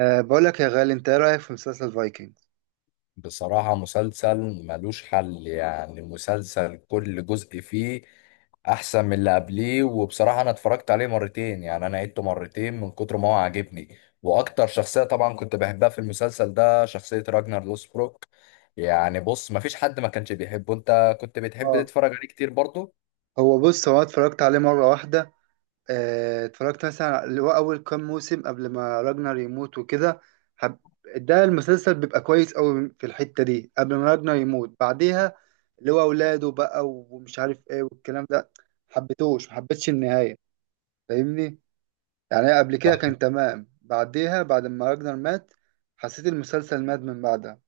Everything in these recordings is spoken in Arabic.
بقول لك يا غالي، انت ايه رايك في مسلسل فايكنجز؟ بصراحة مسلسل ملوش حل. يعني مسلسل كل جزء فيه أحسن من اللي قبليه، وبصراحة أنا اتفرجت عليه مرتين، يعني أنا عدته مرتين من كتر ما هو عاجبني. وأكتر شخصية طبعا كنت بحبها في المسلسل ده شخصية راجنر لوسبروك. يعني بص، مفيش حد ما كانش بيحبه. أنت كنت بتحب اه تتفرج عليه كتير برضه؟ هو أنا اتفرجت عليه مره واحده. اتفرجت مثلا اللي هو اول كام موسم قبل ما راجنر يموت وكده. حب... ده المسلسل بيبقى كويس قوي في الحته دي قبل ما راجنر يموت، بعديها اللي هو اولاده بقى ومش عارف ايه والكلام ده حبيتوش، ما حبيتش النهايه، فاهمني؟ يعني قبل كده كان تمام، بعديها بعد ما راجنر مات حسيت المسلسل مات من بعدها.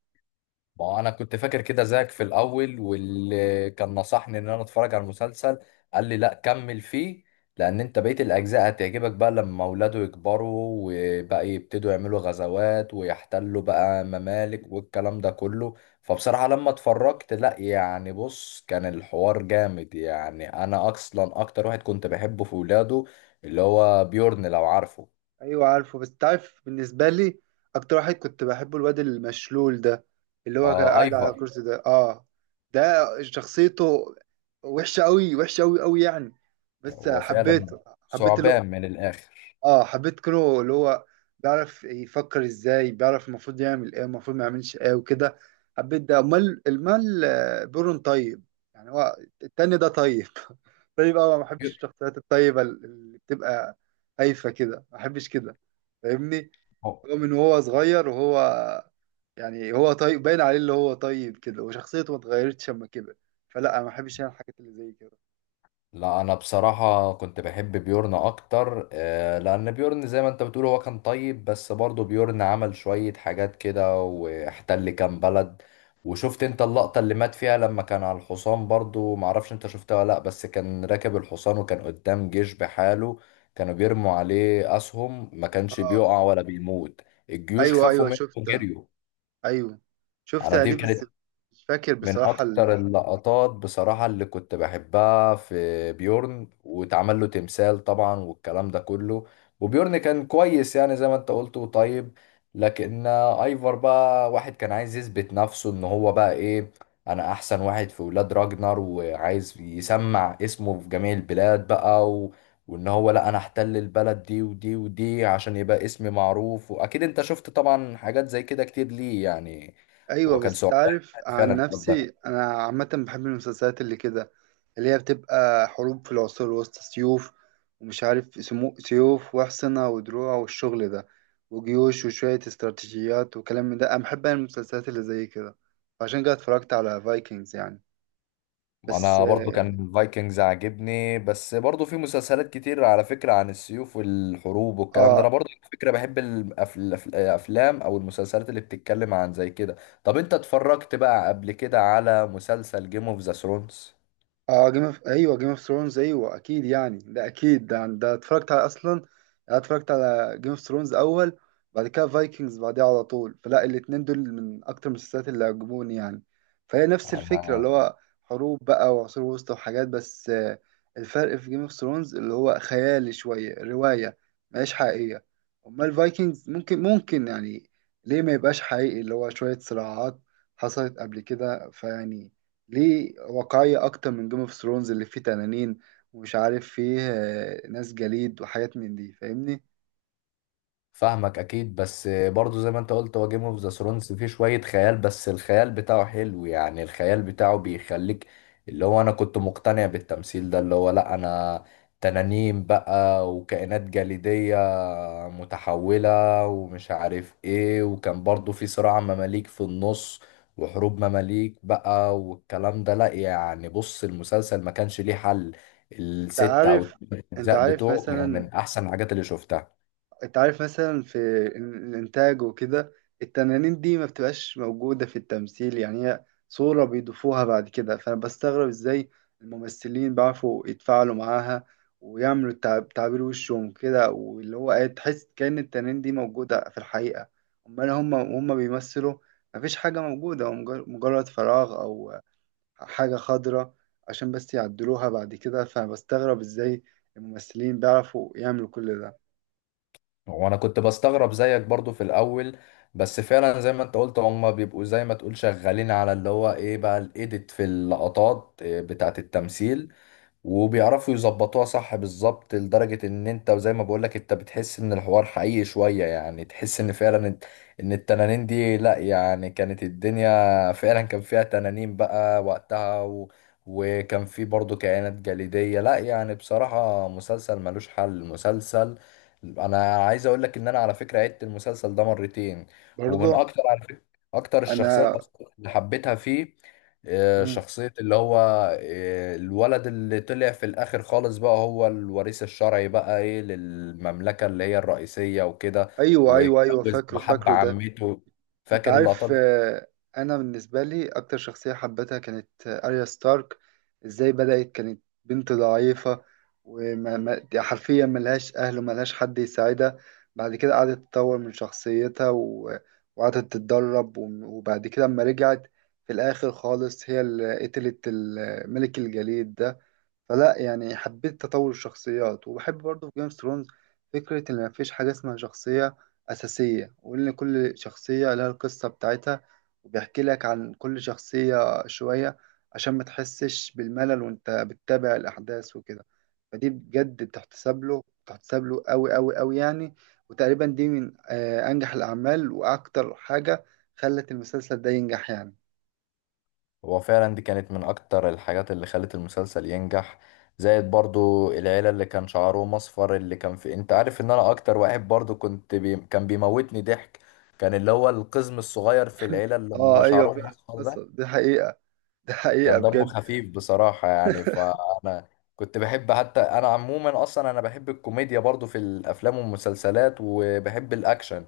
ما هو انا كنت فاكر كده زيك في الاول، واللي كان نصحني ان انا اتفرج على المسلسل قال لي لا كمل فيه، لان انت بقية الاجزاء هتعجبك بقى لما اولاده يكبروا وبقى يبتدوا يعملوا غزوات ويحتلوا بقى ممالك والكلام ده كله. فبصراحة لما اتفرجت، لا يعني بص، كان الحوار جامد. يعني انا اصلا اكتر واحد كنت بحبه في ولاده اللي هو بيورن، لو عارفه. ايوه عارفه، بس تعرف بالنسبه لي اكتر واحد كنت بحبه الواد المشلول ده، اللي هو كان آه، قاعد على ايفر. الكرسي ده. اه، ده شخصيته وحشه قوي، وحشه قوي قوي يعني، بس هو فعلا حبيته. حبيت اللي هو، ثعبان من الاخر. اه حبيت كونو اللي هو بيعرف يفكر ازاي، بيعرف المفروض يعمل ايه المفروض ما يعملش ايه وكده. حبيت ده. امال المال بيرون طيب، يعني هو التاني ده طيب. طيب اه، ما بحبش الشخصيات الطيبة اللي بتبقى هايفة كده، ما بحبش كده، فاهمني؟ هو من وهو صغير وهو، يعني هو طيب باين عليه اللي هو طيب كده، وشخصيته ما اتغيرتش لما كبر، فلا ما بحبش انا الحاجات اللي زي كده. لا، انا بصراحة كنت بحب بيورن اكتر، آه، لان بيورن زي ما انت بتقول هو كان طيب، بس برضه بيورن عمل شوية حاجات كده واحتل كام بلد. وشفت انت اللقطة اللي مات فيها لما كان على الحصان؟ برضه معرفش انت شفتها ولا لا، بس كان راكب الحصان وكان قدام جيش بحاله، كانوا بيرموا عليه اسهم ما كانش اه. بيقع ولا بيموت. الجيوش ايوه خافوا ايوه منه شفت، وجريوا. ايوه انا شفتها دي دي. بس كانت مش فاكر من بصراحة اكتر اللقطات بصراحة اللي كنت بحبها في بيورن، واتعمل له تمثال طبعا والكلام ده كله. وبيورن كان كويس، يعني زي ما انت قلت وطيب، لكن ايفر بقى واحد كان عايز يثبت نفسه ان هو بقى ايه، انا احسن واحد في ولاد راجنر، وعايز يسمع اسمه في جميع البلاد بقى و... وان هو لا انا احتل البلد دي ودي ودي عشان يبقى اسمي معروف. واكيد انت شفت طبعا حاجات زي كده كتير، ليه يعني؟ ايوه، هو كان بس ثعبان تعرف عن فعلا. نفسي انا عامة بحب المسلسلات اللي كده، اللي هي بتبقى حروب في العصور الوسطى، سيوف ومش عارف سيوف واحصنة ودروع والشغل ده وجيوش وشوية استراتيجيات وكلام من ده. انا بحب أنا المسلسلات اللي زي كده، عشان كده اتفرجت على فايكنجز يعني. بس انا برضو كان الفايكنجز عاجبني، بس برضو في مسلسلات كتير على فكرة عن السيوف والحروب والكلام ده. انا اه، برضو على فكرة بحب الافلام او المسلسلات اللي بتتكلم عن زي كده. طب انت اتفرجت بقى قبل كده على مسلسل جيم اوف ذا ثرونز؟ اه جيم اوف، ايوه جيم اوف ثرونز ايوه اكيد يعني ده اكيد ده اتفرجت على اصلا يعني. انا اتفرجت على جيم اوف ثرونز اول، بعد كده فايكنجز بعديها على طول، فلا الاتنين دول من اكتر المسلسلات اللي عجبوني يعني. فهي نفس الفكره، اللي هو حروب بقى وعصور وسطى وحاجات، بس الفرق في جيم اوف ثرونز اللي هو خيالي شويه، روايه مش حقيقيه. امال الفايكنجز ممكن، ممكن يعني ليه ما يبقاش حقيقي، اللي هو شويه صراعات حصلت قبل كده فيعني ليه واقعية أكتر من جيم اوف ثرونز اللي فيه تنانين ومش عارف فيه ناس جليد وحاجات من دي، فاهمني؟ فاهمك اكيد، بس برضو زي ما انت قلت هو جيم اوف ذا ثرونز فيه شوية خيال، بس الخيال بتاعه حلو، يعني الخيال بتاعه بيخليك اللي هو انا كنت مقتنع بالتمثيل ده. اللي هو لا انا تنانين بقى وكائنات جليدية متحولة ومش عارف ايه، وكان برضو في صراع مماليك في النص وحروب مماليك بقى والكلام ده. لا يعني بص، المسلسل ما كانش ليه حل. أنت الست او عارف، الثمان أنت اجزاء عارف بتوعه كانوا من مثلا، احسن الحاجات اللي شفتها. انت عارف مثلا في الانتاج وكده التنانين دي ما بتبقاش موجودة في التمثيل، يعني هي صورة بيضيفوها بعد كده، فانا بستغرب ازاي الممثلين بيعرفوا يتفاعلوا معاها ويعملوا تعبير وشهم كده، واللي هو ايه تحس كأن التنانين دي موجودة في الحقيقة. امال هم بيمثلوا مفيش حاجة موجودة، هو مجرد فراغ او حاجة خضراء عشان بس يعدلوها بعد كده، فبستغرب ازاي الممثلين بيعرفوا يعملوا كل ده. وانا كنت بستغرب زيك برضو في الاول، بس فعلا زي ما انت قلت هم بيبقوا زي ما تقول شغالين على اللي هو ايه بقى الايديت في اللقطات، إيه، بتاعت التمثيل. وبيعرفوا يظبطوها صح بالظبط، لدرجة ان انت وزي ما بقولك انت بتحس ان الحوار حقيقي شوية، يعني تحس ان فعلا إن التنانين دي لا يعني كانت الدنيا فعلا كان فيها تنانين بقى وقتها و... وكان في برضو كائنات جليدية. لا يعني بصراحة مسلسل ملوش حل مسلسل. انا عايز اقولك ان انا على فكرة عدت المسلسل ده مرتين. ومن برضه اكتر على فكرة اكتر الشخصيات انا. اصلا اللي حبيتها فيه، آه، مم. شخصية اللي هو، آه، الولد اللي طلع في الآخر خالص بقى هو الوريث الشرعي بقى، إيه، للمملكة اللي هي الرئيسية وكده، ايوه ايوه ايوه، واتجوز فاكره وحب فاكره ده. عمته. انت فاكر اللقطات عارف، دي؟ انا بالنسبه لي اكتر شخصيه حبيتها كانت اريا ستارك. ازاي بدات كانت بنت ضعيفه، وما ما- دي حرفيا ملهاش اهل وملهاش حد يساعدها، بعد كده قعدت تطور من شخصيتها وقعدت تتدرب وبعد كده اما رجعت في الاخر خالص هي اللي قتلت ملك الجليد ده. فلا يعني حبيت تطور الشخصيات، وبحب برضه في جيم اوف ثرونز فكرة إن مفيش حاجة اسمها شخصية أساسية، وإن كل شخصية لها القصة بتاعتها، وبيحكي لك عن كل شخصية شوية عشان ما تحسش بالملل وأنت بتتابع الأحداث وكده. فدي بجد بتحتسب له، بتحتسب له أوي أوي أوي يعني. وتقريبا دي من أنجح الأعمال وأكتر حاجة خلت المسلسل ده ينجح يعني. هو فعلا دي كانت من أكتر الحاجات اللي خلت المسلسل ينجح. زائد برضو العيلة اللي كان شعرهم أصفر اللي كان في. أنت عارف إن أنا أكتر واحد برضو كنت كان بيموتني ضحك، كان اللي هو القزم الصغير في العيلة اللي ما آه أيوه شعرهم فعلا أصفر ده. حصل، دي حقيقة، دي حقيقة كان دمه بجد. خفيف بصراحة يعني. فأنا كنت بحب، حتى أنا عموما أصلا أنا بحب الكوميديا برضو في الأفلام والمسلسلات، وبحب الأكشن،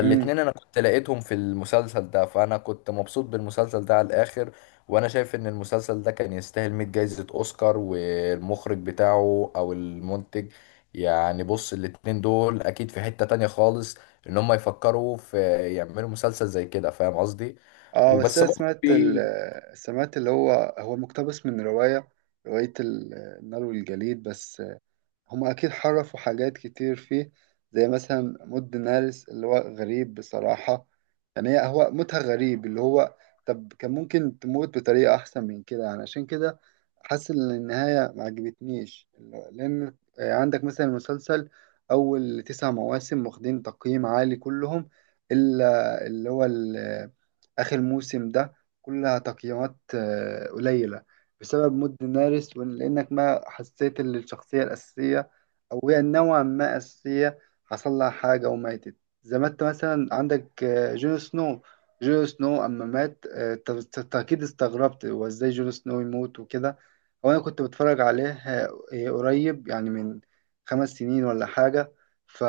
مم. أنا كنت لقيتهم في المسلسل ده، فأنا كنت مبسوط بالمسلسل ده على الآخر. وأنا شايف إن المسلسل ده كان يستاهل 100 جايزة أوسكار، والمخرج بتاعه أو المنتج، يعني بص الاتنين دول أكيد في حتة تانية خالص إن هم يفكروا في يعملوا مسلسل زي كده. فاهم قصدي؟ اه بس وبس انا برضه سمعت في. سمعت اللي هو هو مقتبس من رواية، رواية النار والجليد، بس هم أكيد حرفوا حاجات كتير فيه. زي مثلا مود نارس اللي هو غريب بصراحة، يعني هو موتها غريب اللي هو، طب كان ممكن تموت بطريقة أحسن من كده يعني، عشان كده حاسس إن النهاية ما عجبتنيش. لأن عندك مثلا المسلسل أول 9 مواسم واخدين تقييم عالي كلهم، إلا اللي هو آخر موسم ده كلها تقييمات قليلة، بسبب مود نارس، ولأنك ما حسيت إن الشخصية الأساسية، أو هي نوعا ما أساسية، حصل لها حاجة وماتت. زي ما أنت مثلا عندك جون سنو، جون سنو أما مات أنت أنت أكيد استغربت هو إزاي جون سنو يموت وكده. هو أنا كنت بتفرج عليه قريب يعني من 5 سنين ولا حاجة. ف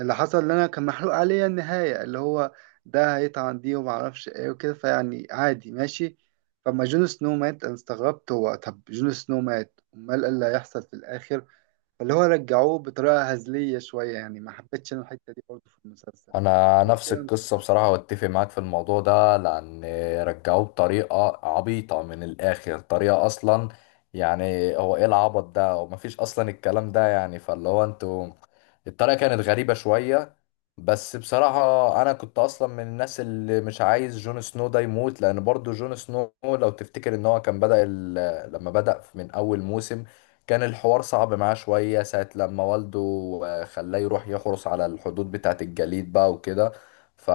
اللي حصل اللي أنا كان محروق عليا النهاية اللي هو ده هيطعن دي ومعرفش إيه وكده فيعني عادي ماشي. فلما جون سنو مات انا استغربت، هو طب جون سنو مات امال ايه اللي هيحصل في الاخر؟ فاللي هو رجعوه بطريقه هزليه شويه، يعني ما حبيتش انا الحته دي برضه في المسلسل، انا غير نفس كده القصه المسلسل جامد. بصراحه، واتفق معاك في الموضوع ده، لان رجعوه بطريقه عبيطه من الاخر، طريقه اصلا يعني هو ايه العبط ده، ومفيش اصلا الكلام ده يعني. فاللي هو انتوا الطريقه كانت غريبه شويه. بس بصراحه انا كنت اصلا من الناس اللي مش عايز جون سنو ده يموت، لان برضو جون سنو لو تفتكر ان هو كان بدأ ال... لما بدأ من اول موسم كان الحوار صعب معاه شوية، ساعة لما والده، آه، خلاه يروح يحرس على الحدود بتاعة الجليد بقى وكده. ف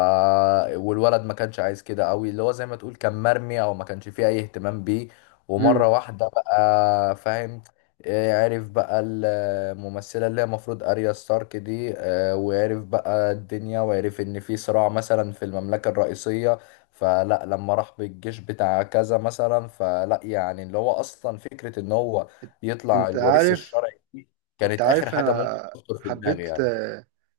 والولد ما كانش عايز كده قوي، اللي هو زي ما تقول كان مرمي او ما كانش فيه اي اهتمام بيه. ومرة امم. واحدة بقى فاهم، آه، عرف بقى الممثلة اللي هي المفروض أريا ستارك دي، آه، وعرف بقى الدنيا، وعرف إن في صراع مثلا في المملكة الرئيسية. فلا لما راح بالجيش بتاع كذا مثلا، فلا يعني اللي هو أصلا فكرة إن هو يطلع انت الوريث عارف، الشرعي دي انت كانت آخر عارف حاجة ممكن انا تخطر في دماغي حبيت، يعني.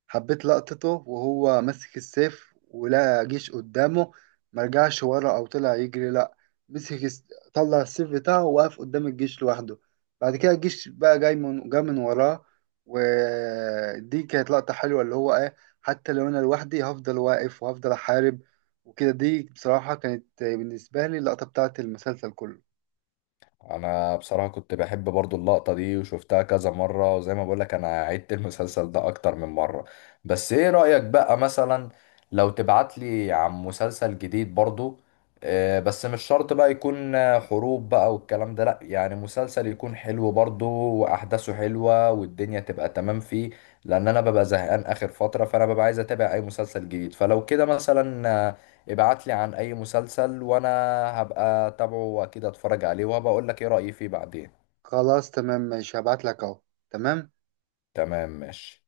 حبيت لقطته وهو ماسك السيف ولقى جيش قدامه، ما رجعش ورا او طلع يجري، لا مسك طلع السيف بتاعه ووقف قدام الجيش لوحده، بعد كده الجيش بقى جاي من وراه. ودي كانت لقطة حلوة، اللي هو ايه حتى لو انا لوحدي هفضل واقف وهفضل احارب وكده. دي بصراحة كانت بالنسبة لي اللقطة بتاعت المسلسل كله. أنا بصراحة كنت بحب برضو اللقطة دي وشفتها كذا مرة، وزي ما بقولك أنا عدت المسلسل ده أكتر من مرة. بس إيه رأيك بقى مثلا لو تبعتلي عن مسلسل جديد برضو، آه، بس مش شرط بقى يكون، آه، حروب بقى والكلام ده، لأ يعني مسلسل يكون حلو برضو وأحداثه حلوة والدنيا تبقى تمام فيه. لأن أنا ببقى زهقان آخر فترة، فأنا ببقى عايز أتابع أي مسلسل جديد. فلو كده مثلا، آه، ابعت لي عن اي مسلسل وانا هبقى اتابعه واكيد اتفرج عليه، وهبقى اقول لك ايه رأيي فيه بعدين. خلاص تمام ماشي، هبعت لك اهو، تمام. تمام ماشي.